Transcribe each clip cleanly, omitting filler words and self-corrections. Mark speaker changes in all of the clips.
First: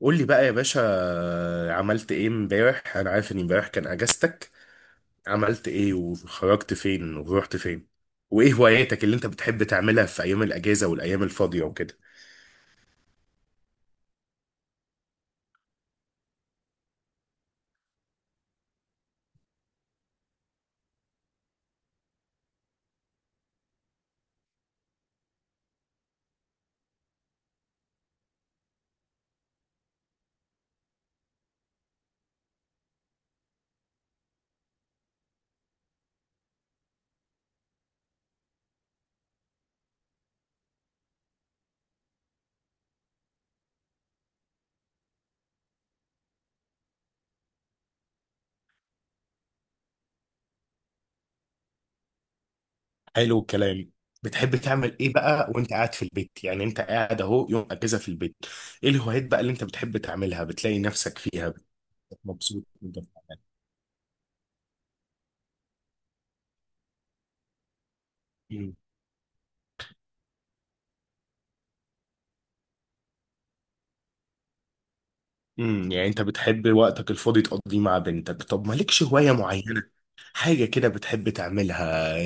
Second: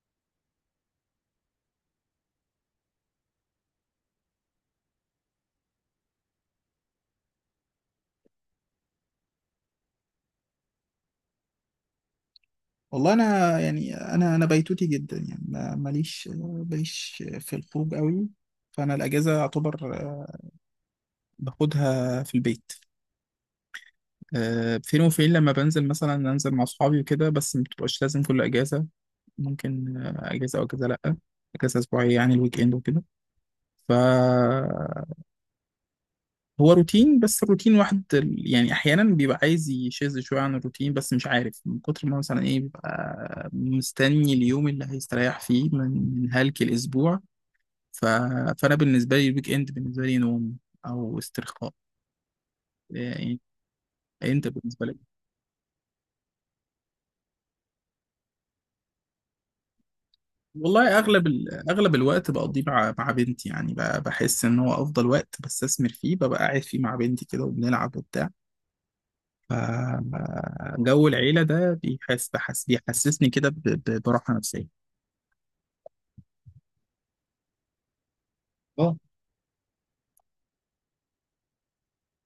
Speaker 1: قول لي بقى يا باشا، عملت ايه امبارح؟ انا عارف ان امبارح كان اجازتك. عملت ايه وخرجت فين ورحت فين؟ وايه هواياتك اللي انت بتحب تعملها في ايام الاجازه والايام الفاضيه وكده؟
Speaker 2: والله انا يعني انا بيتوتي جدا، يعني ماليش في الخروج قوي. فانا الاجازه اعتبر باخدها في البيت. فين وفين، لما بنزل مثلا انزل مع اصحابي وكده، بس ما بتبقاش لازم كل اجازه. ممكن اجازه او اجازه لا. اجازه اسبوعيه، يعني الويك اند وكده. ف هو روتين، بس الروتين واحد يعني احيانا بيبقى عايز يشذ شويه عن الروتين، بس مش عارف من كتر ما مثلا ايه بيبقى مستني اليوم اللي هيستريح فيه من هلك الاسبوع. ف... فانا بالنسبه لي الويك اند بالنسبه لي نوم، او استرخاء
Speaker 1: حلو
Speaker 2: يعني.
Speaker 1: الكلام.
Speaker 2: انت
Speaker 1: بتحب
Speaker 2: بالنسبه لك؟
Speaker 1: تعمل ايه بقى وانت قاعد في البيت؟ يعني انت قاعد اهو يوم اجازه في البيت، ايه الهوايات بقى اللي انت بتحب تعملها بتلاقي
Speaker 2: والله
Speaker 1: نفسك فيها بتبقى
Speaker 2: اغلب الوقت بقضيه
Speaker 1: مبسوط
Speaker 2: مع
Speaker 1: وانت
Speaker 2: مع
Speaker 1: بتعملها؟
Speaker 2: بنتي، يعني بحس ان هو افضل وقت بستثمر فيه، ببقى قاعد فيه مع بنتي كده وبنلعب وبتاع. ف- جو العيله ده بيحسسني كده براحه نفسيه.
Speaker 1: يعني انت بتحب وقتك الفاضي تقضيه مع بنتك. طب
Speaker 2: اه.
Speaker 1: مالكش هواية معينة، حاجة كده بتحب تعملها؟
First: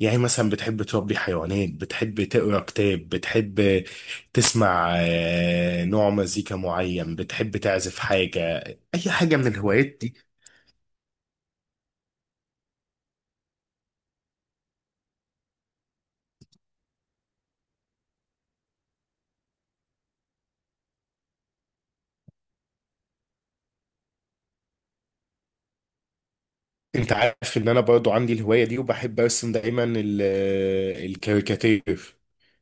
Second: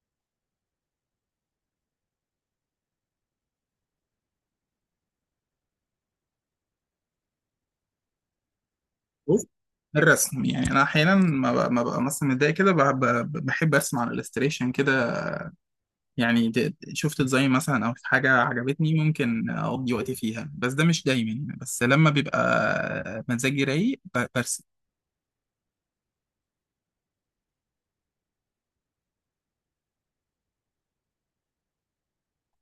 Speaker 1: يعني مثلا بتحب تربي حيوانات، بتحب تقرا كتاب، بتحب تسمع نوع مزيكا معين، بتحب تعزف حاجة؟ اي حاجة
Speaker 2: بص،
Speaker 1: من الهوايات دي؟
Speaker 2: الرسم، يعني انا احيانا ما ببقى مثلا متضايق كده، بحب ارسم على الالستريشن كده. يعني شفت ديزاين مثلا او حاجه عجبتني، ممكن اقضي وقتي فيها، بس ده مش دايما يعني، بس لما بيبقى مزاجي رايق برسم.
Speaker 1: انت عارف ان انا برضو عندي الهواية دي وبحب ارسم دايما الكاريكاتير.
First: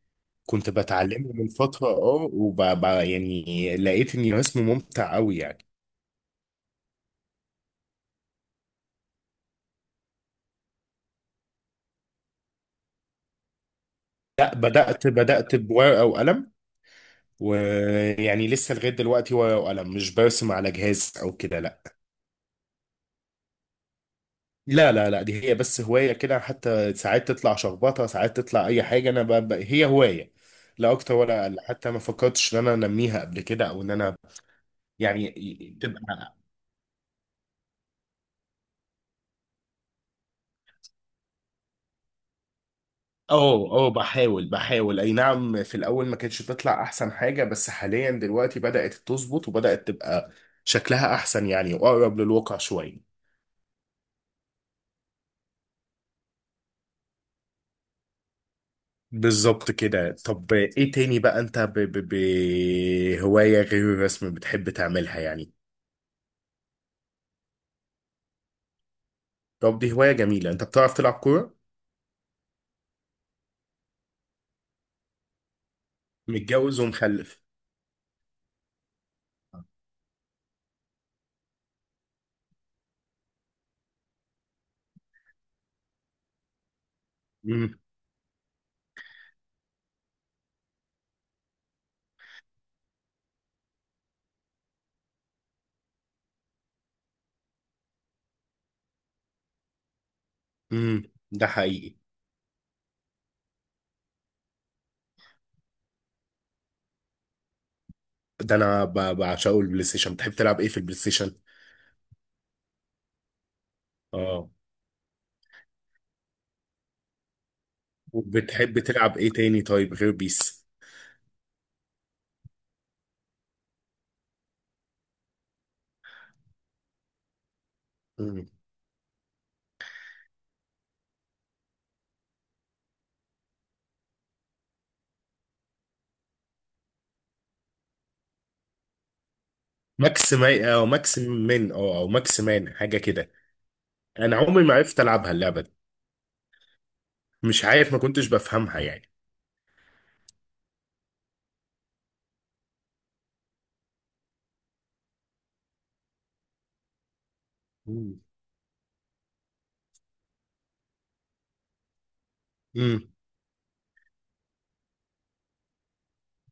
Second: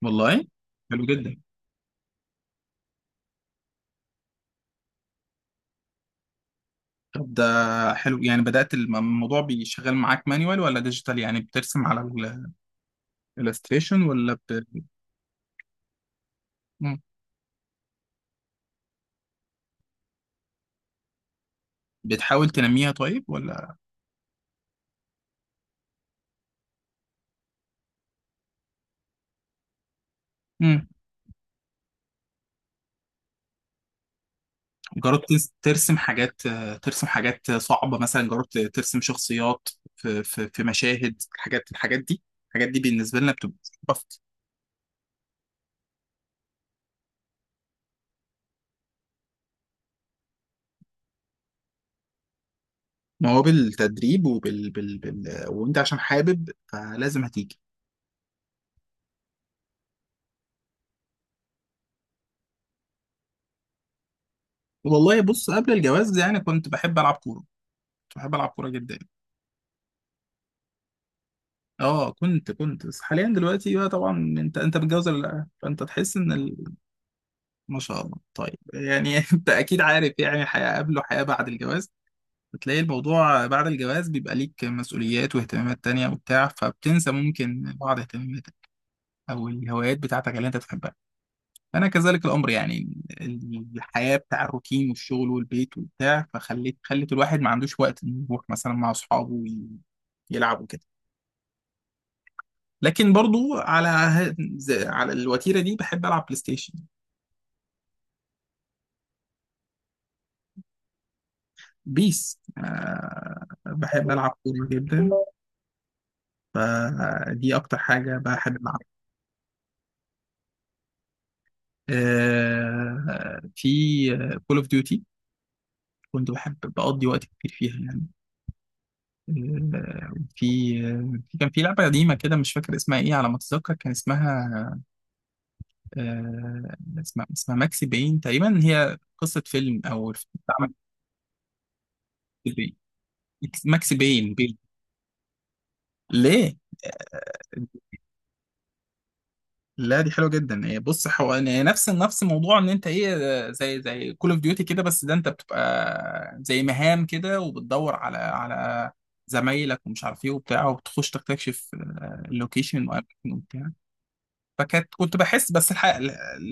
Speaker 2: والله
Speaker 1: كنت
Speaker 2: حلو
Speaker 1: بتعلمه
Speaker 2: جدا.
Speaker 1: من فترة، يعني لقيت اني رسمه ممتع قوي يعني.
Speaker 2: طب ده حلو، يعني بدأت الموضوع بيشغل معاك مانيوال ولا ديجيتال؟ يعني بترسم على الالستريشن ولا
Speaker 1: لا،
Speaker 2: ب...
Speaker 1: بدأت بورقة وقلم.
Speaker 2: مم.
Speaker 1: ويعني لسه لغاية دلوقتي ورقة وقلم، مش برسم على جهاز أو كده، لا.
Speaker 2: بتحاول تنميها طيب ولا؟
Speaker 1: لا لا لا دي هي بس هواية كده، حتى ساعات تطلع شخبطة ساعات تطلع أي حاجة. أنا هي هواية،
Speaker 2: مم.
Speaker 1: لا أكتر ولا أقل. حتى ما فكرتش إن أنا أنميها قبل كده أو إن أنا يعني
Speaker 2: ترسم
Speaker 1: تبقى.
Speaker 2: حاجات؟ ترسم حاجات صعبة مثلا، جربت ترسم شخصيات في مشاهد؟ الحاجات دي، الحاجات دي بالنسبة لنا بتبقى
Speaker 1: أه أه،
Speaker 2: صعبة.
Speaker 1: بحاول أي نعم. في الأول ما كانتش تطلع أحسن حاجة، بس حاليا دلوقتي بدأت تظبط وبدأت تبقى شكلها أحسن يعني، وأقرب للواقع شوية.
Speaker 2: ما هو بالتدريب، وانت عشان حابب فلازم هتيجي.
Speaker 1: بالظبط كده. طب ايه تاني بقى انت هواية غير الرسم بتحب تعملها
Speaker 2: والله بص،
Speaker 1: يعني؟
Speaker 2: قبل الجواز يعني كنت بحب العب كوره، كنت بحب العب كوره جدا.
Speaker 1: طب دي هواية جميلة، انت بتعرف تلعب كورة؟
Speaker 2: اه كنت بس حاليا دلوقتي بقى. طبعا انت متجوز ولا لا؟ فانت تحس ان...
Speaker 1: متجوز ومخلف.
Speaker 2: ما شاء الله، طيب يعني انت اكيد عارف يعني حياه قبل وحياه بعد الجواز. بتلاقي الموضوع بعد الجواز بيبقى ليك مسؤوليات واهتمامات تانية وبتاع، فبتنسى ممكن
Speaker 1: امم،
Speaker 2: بعض اهتماماتك او الهوايات بتاعتك اللي انت تحبها. انا كذلك الامر يعني. الحياه بتاع الروتين والشغل والبيت وبتاع خلت الواحد ما عندوش وقت انه يروح مثلا مع اصحابه يلعب وكده.
Speaker 1: امم، ده حقيقي.
Speaker 2: لكن برضو على على الوتيره دي بحب العب بلاي ستيشن.
Speaker 1: ده انا بعشقه البلاي ستيشن. بتحب تلعب ايه في البلاي ستيشن؟
Speaker 2: بيس، بحب العب
Speaker 1: اه،
Speaker 2: كوره جدا، فدي اكتر حاجه بحب
Speaker 1: وبتحب
Speaker 2: العبها.
Speaker 1: تلعب ايه تاني طيب غير بيس؟
Speaker 2: في كول اوف ديوتي، كنت بحب بقضي وقت كتير فيها يعني.
Speaker 1: مم.
Speaker 2: آه، في كان في لعبة قديمة كده، مش فاكر اسمها ايه. على ما اتذكر كان اسمها، آه، اسمها ماكسي باين تقريبا، هي قصة فيلم، او الفيلم
Speaker 1: ماكس
Speaker 2: بتاع
Speaker 1: ما
Speaker 2: ماكسي
Speaker 1: او ماكس من او ماكس مان
Speaker 2: باين.
Speaker 1: حاجة كده؟
Speaker 2: ماكسي باين
Speaker 1: انا
Speaker 2: باين
Speaker 1: عمري ما عرفت العبها اللعبة دي.
Speaker 2: ليه؟ آه،
Speaker 1: مش عارف، ما كنتش بفهمها يعني.
Speaker 2: لا دي حلوه جدا. هي بص، هو يعني نفس موضوع ان انت ايه، زي كول اوف ديوتي كده، بس ده انت بتبقى زي مهام كده، وبتدور على زمايلك ومش عارف ايه وبتاع، وبتخش تكتشف اللوكيشن
Speaker 1: امم،
Speaker 2: وأماكن وبتاع. فكانت كنت بحس،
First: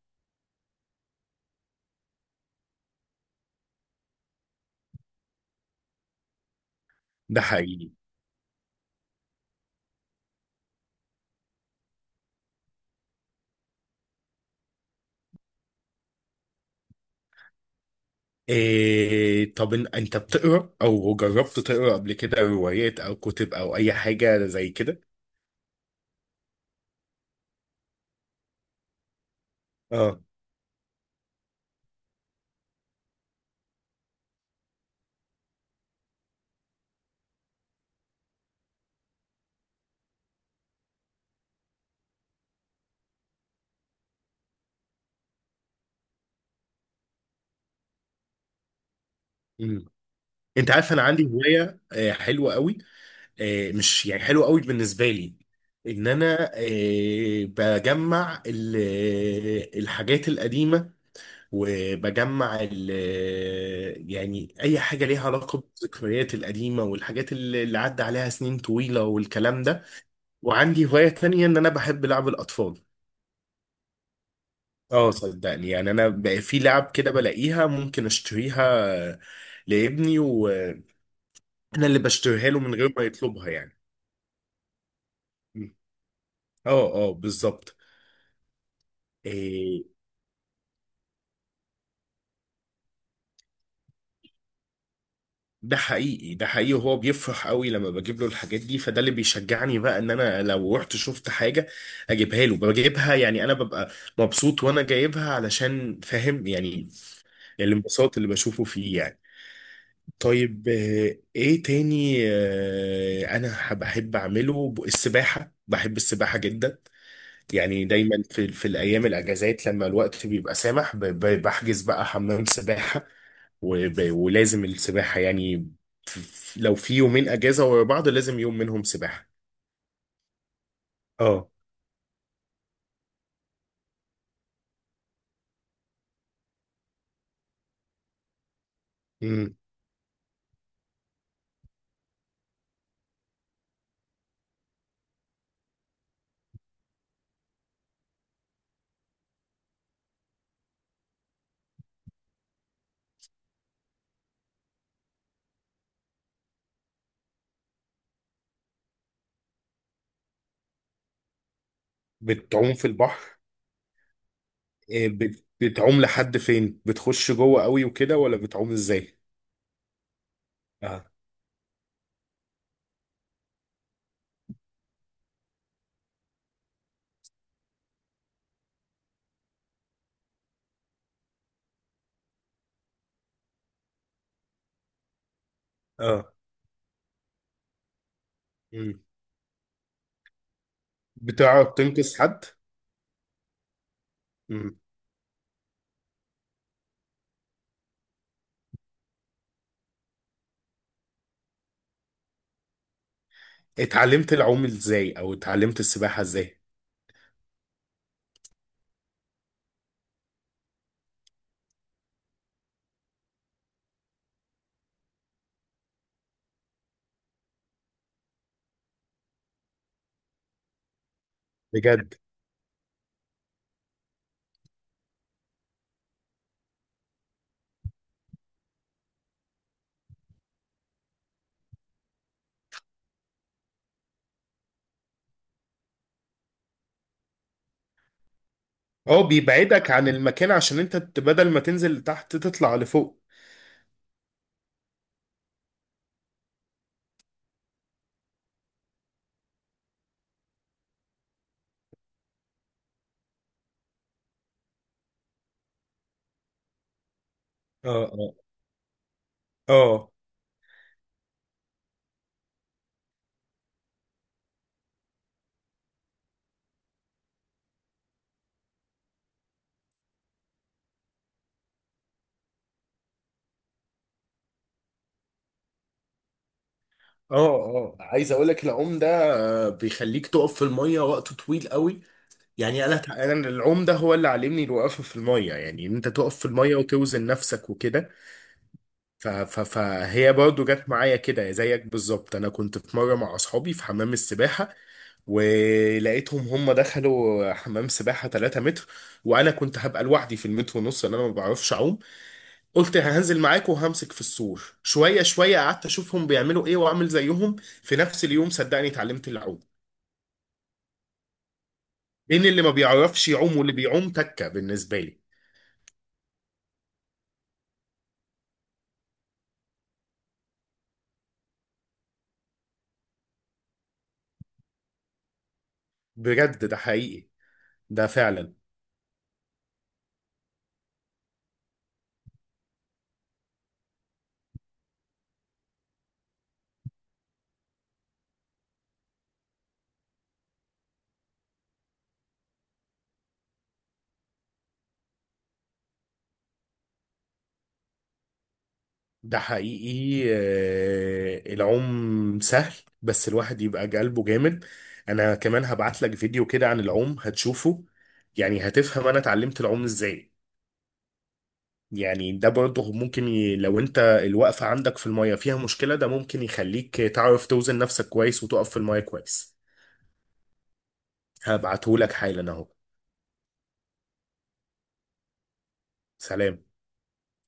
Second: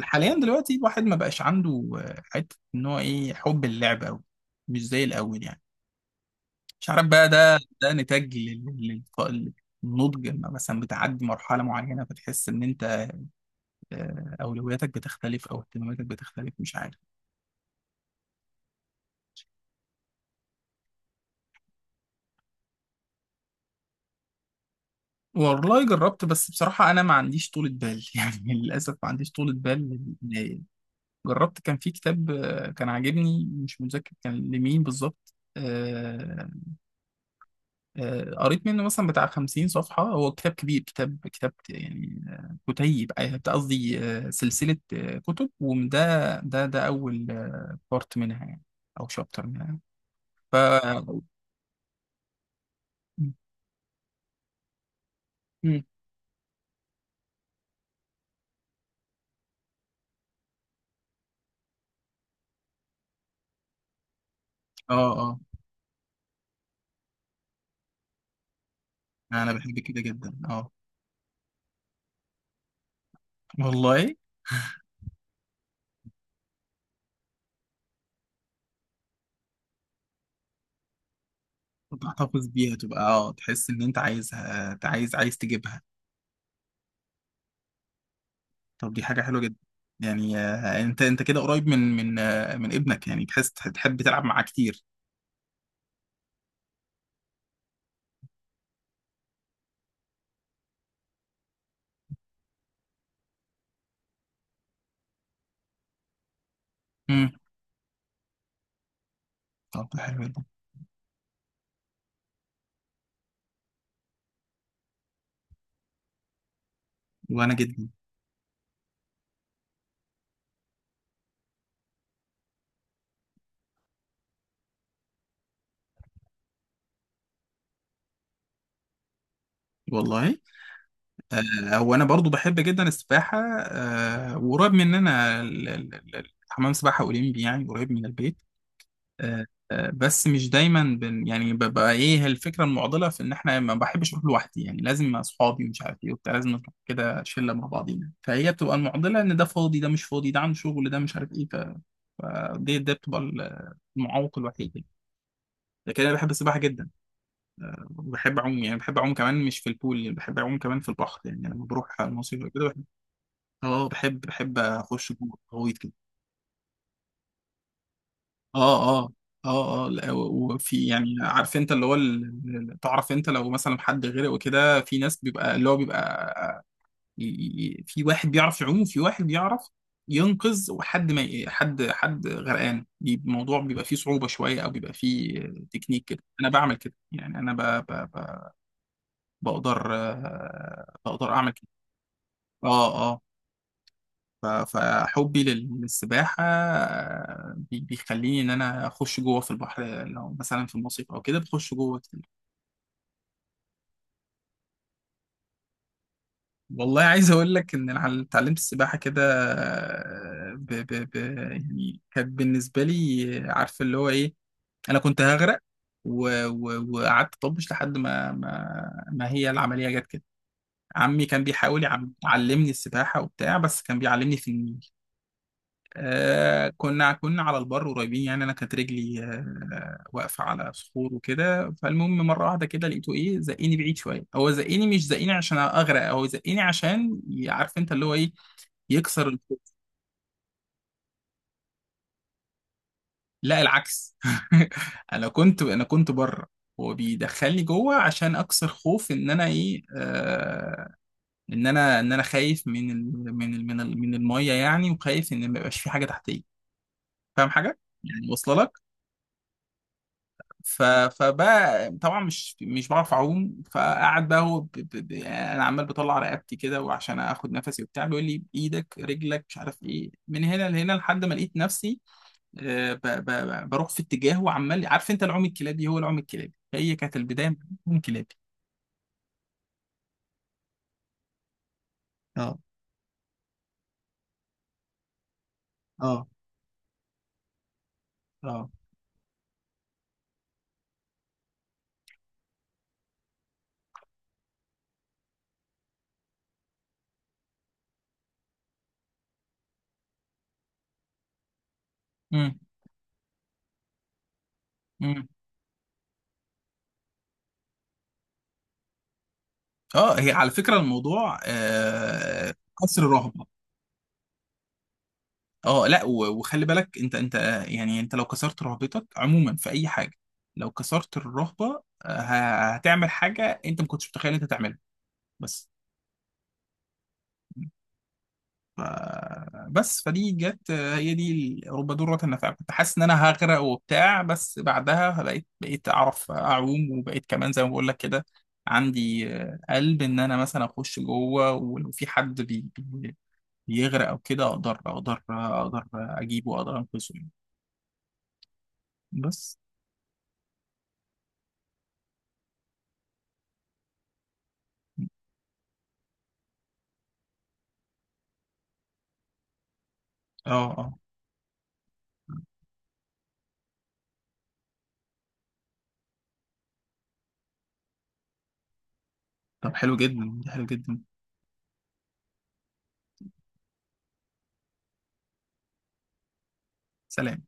Speaker 2: حاليا دلوقتي الواحد ما بقاش عنده حته ان هو ايه حب اللعب قوي، مش زي الاول يعني. مش عارف بقى،
Speaker 1: ده
Speaker 2: ده
Speaker 1: حقيقي.
Speaker 2: ده نتاج لل- للنضج. لما مثلا بتعدي مرحله معينه فتحس ان انت اولوياتك بتختلف، او اهتماماتك بتختلف، مش عارف.
Speaker 1: إيه؟ طب انت بتقرا او جربت تقرا قبل كده روايات او كتب او اي حاجه زي كده؟
Speaker 2: والله جربت، بس بصراحه انا ما عنديش طولة بال يعني، للاسف ما عنديش طولة بال
Speaker 1: اه.
Speaker 2: جربت. كان في كتاب كان عاجبني، مش متذكر كان لمين بالظبط. قريت منه مثلا بتاع 50 صفحة. هو كتاب كبير، كتاب يعني، كتيب، قصدي سلسلة كتب، وده ده أول بارت منها يعني، أو شابتر منها.
Speaker 1: امم.
Speaker 2: ف
Speaker 1: انت عارف انا عندي هوايه حلوه قوي. مش يعني حلوه قوي بالنسبه لي،
Speaker 2: مم.
Speaker 1: ان انا بجمع الحاجات القديمه. وبجمع يعني اي
Speaker 2: اه
Speaker 1: حاجه ليها
Speaker 2: اه.
Speaker 1: علاقه بالذكريات القديمه والحاجات اللي عدى عليها سنين طويله
Speaker 2: أنا
Speaker 1: والكلام
Speaker 2: بحب
Speaker 1: ده.
Speaker 2: كده جدا، اه.
Speaker 1: وعندي هوايه تانية، ان انا بحب لعب الاطفال.
Speaker 2: والله.
Speaker 1: اه صدقني، يعني انا بقى في لعب كده بلاقيها ممكن اشتريها لابني، وانا اللي
Speaker 2: تحتفظ
Speaker 1: بشتريها له من
Speaker 2: بيها
Speaker 1: غير
Speaker 2: تبقى،
Speaker 1: ما
Speaker 2: اه،
Speaker 1: يطلبها
Speaker 2: تحس
Speaker 1: يعني.
Speaker 2: إن أنت عايزها، أنت عايز
Speaker 1: م.
Speaker 2: تجيبها.
Speaker 1: اه اه، بالظبط.
Speaker 2: طب دي حاجة حلوة جدا.
Speaker 1: إيه؟
Speaker 2: يعني أنت كده قريب من ابنك، يعني تحس تحب تلعب معاه كتير.
Speaker 1: ده حقيقي، ده حقيقي. وهو بيفرح قوي لما بجيب له الحاجات دي، فده اللي بيشجعني بقى ان انا لو رحت شفت حاجة اجيبها له بجيبها. يعني انا ببقى مبسوط وانا جايبها، علشان فاهم يعني
Speaker 2: مم.
Speaker 1: الانبساط اللي بشوفه فيه يعني.
Speaker 2: طب ده حلو جدا.
Speaker 1: طيب ايه تاني انا بحب اعمله السباحة. بحب السباحة جدا.
Speaker 2: وأنا
Speaker 1: يعني
Speaker 2: جدا.
Speaker 1: دايما في الايام الاجازات لما الوقت بيبقى سامح بحجز بقى حمام سباحة ولازم السباحة يعني. لو في يومين اجازة ورا بعض، لازم يوم منهم سباحة.
Speaker 2: والله
Speaker 1: اه،
Speaker 2: هو انا برضو بحب جدا السباحه، وقريب مننا حمام سباحه اولمبي، يعني قريب من البيت. آه،
Speaker 1: امم،
Speaker 2: بس مش دايما يعني ببقى ايه، الفكره المعضله في ان احنا ما بحبش اروح لوحدي، يعني لازم مع اصحابي ومش عارف ايه وبتاع، لازم نروح كده شله مع بعضينا. فهي بتبقى المعضله، ان ده فاضي ده مش فاضي، ده عنده شغل، ده مش عارف ايه. فدي ده بتبقى المعوق الوحيد يعني. لكن انا بحب السباحه جدا، بحب اعوم يعني، بحب اعوم كمان مش في البول، يعني بحب اعوم كمان في البحر، يعني لما بروح المصيف كده
Speaker 1: بتعوم
Speaker 2: بحب.
Speaker 1: في البحر؟
Speaker 2: اه بحب اخش جوه غويط كده.
Speaker 1: بتعوم لحد فين؟ بتخش جوه قوي وكده ولا بتعوم
Speaker 2: اه اه.
Speaker 1: ازاي؟
Speaker 2: اه اه. لا، وفي
Speaker 1: اه
Speaker 2: يعني، عارف انت اللي هو تعرف انت لو مثلا حد غرق وكده، في ناس بيبقى اللي هو بيبقى ي- في واحد بيعرف يعوم، وفي واحد بيعرف ينقذ. وحد ما ي- حد غرقان الموضوع بيبقى فيه صعوبة شوية، او بيبقى فيه تكنيك كده.
Speaker 1: اه،
Speaker 2: انا بعمل كده يعني، انا
Speaker 1: مم.
Speaker 2: بقدر، بقدر اعمل.
Speaker 1: بتعرف تنقذ حد؟
Speaker 2: اه اه. ف- فحبي للسباحة بيخليني إن أنا أخش جوه في البحر، لو مثلا في المصيف أو كده بخش جوه كتير.
Speaker 1: اتعلمت العوم ازاي او اتعلمت السباحة ازاي؟
Speaker 2: والله عايز أقول لك إن أنا اتعلمت السباحة كده، ب ب ب يعني كانت بالنسبة لي عارف اللي هو إيه، أنا كنت هغرق. وقعدت طبش لحد ما هي العملية جت كده. عمي كان بيحاول
Speaker 1: بجد؟
Speaker 2: يعلمني السباحة وبتاع، بس كان بيعلمني في النيل. كنا على البر قريبين يعني، انا كانت رجلي واقفه على صخور وكده. فالمهم مره واحده كده لقيته ايه، زقني بعيد شويه. هو زقني مش زقني عشان اغرق، هو زقني عشان عارف انت اللي هو ايه، يكسر
Speaker 1: اه،
Speaker 2: الخوف.
Speaker 1: بيبعدك عن المكان عشان انت بدل ما تنزل تحت تطلع لفوق.
Speaker 2: لا العكس. انا كنت بره، هو بيدخلني جوه عشان اكسر خوف ان انا ايه. ان انا خايف من ال من ال من ال من الميه يعني، وخايف ان ما يبقاش في حاجه تحتيه. فاهم حاجه؟
Speaker 1: اه
Speaker 2: يعني
Speaker 1: اه،
Speaker 2: واصله لك.
Speaker 1: اه
Speaker 2: فبقى طبعا مش بعرف اعوم، فقعد بقى هو يعني انا عمال بطلع رقبتي كده وعشان اخد نفسي وبتاع، بيقول لي بايدك رجلك مش عارف ايه، من هنا لهنا، لحد ما لقيت نفسي بروح في اتجاه، وعمال، عارف انت العوم الكلابي، هو العوم الكلابي هي كانت
Speaker 1: اه،
Speaker 2: البدايه من. العوم
Speaker 1: اه،
Speaker 2: الكلابي.
Speaker 1: عايز اقول لك العوم ده بيخليك تقف في المية وقت طويل قوي.
Speaker 2: اه
Speaker 1: يعني انا العوم ده هو اللي علمني الوقفة في المية، يعني ان انت
Speaker 2: اه.
Speaker 1: تقف في المية وتوزن نفسك وكده.
Speaker 2: اه اه.
Speaker 1: فهي برضو جت معايا كده زيك بالظبط. انا كنت في مره مع اصحابي في حمام السباحه، ولقيتهم هم دخلوا حمام سباحه 3 متر. وانا كنت هبقى لوحدي في المتر ونص لان انا ما بعرفش اعوم.
Speaker 2: امم.
Speaker 1: قلت هنزل معاكم وهمسك في السور شويه
Speaker 2: امم.
Speaker 1: شويه. قعدت اشوفهم بيعملوا ايه واعمل زيهم. في نفس اليوم صدقني اتعلمت العوم.
Speaker 2: اه هي على فكره الموضوع
Speaker 1: بين اللي ما
Speaker 2: قصر
Speaker 1: بيعرفش
Speaker 2: رهبه.
Speaker 1: يعوم واللي بيعوم تكه بالنسبه لي.
Speaker 2: اه لا، وخلي بالك، انت يعني انت لو كسرت رهبتك عموما في اي حاجه، لو كسرت الرهبه هتعمل حاجه انت ما كنتش متخيل انت تعملها، بس.
Speaker 1: بجد، ده حقيقي، ده فعلا.
Speaker 2: ف... بس فدي جت، هي دي رب ضارة نافعة. كنت حاسس ان انا هغرق وبتاع، بس بعدها بقيت اعرف اعوم، وبقيت كمان زي ما بقول لك كده عندي قلب ان انا مثلا اخش جوه، ولو في حد بيغرق او كده اقدر اجيبه، واقدر انقذه يعني.
Speaker 1: ده
Speaker 2: بس.
Speaker 1: حقيقي العوم سهل، بس الواحد يبقى قلبه جامد. انا كمان هبعت لك فيديو كده عن العوم هتشوفه، يعني هتفهم انا اتعلمت العوم ازاي.
Speaker 2: اه اه.
Speaker 1: يعني ده برضه ممكن لو انت الوقفة عندك في المية فيها مشكلة، ده ممكن يخليك تعرف توزن نفسك كويس وتقف في المية كويس.
Speaker 2: طب حلو جدا، حلو جدا.
Speaker 1: هبعته لك حالا اهو. سلام.
Speaker 2: سلام.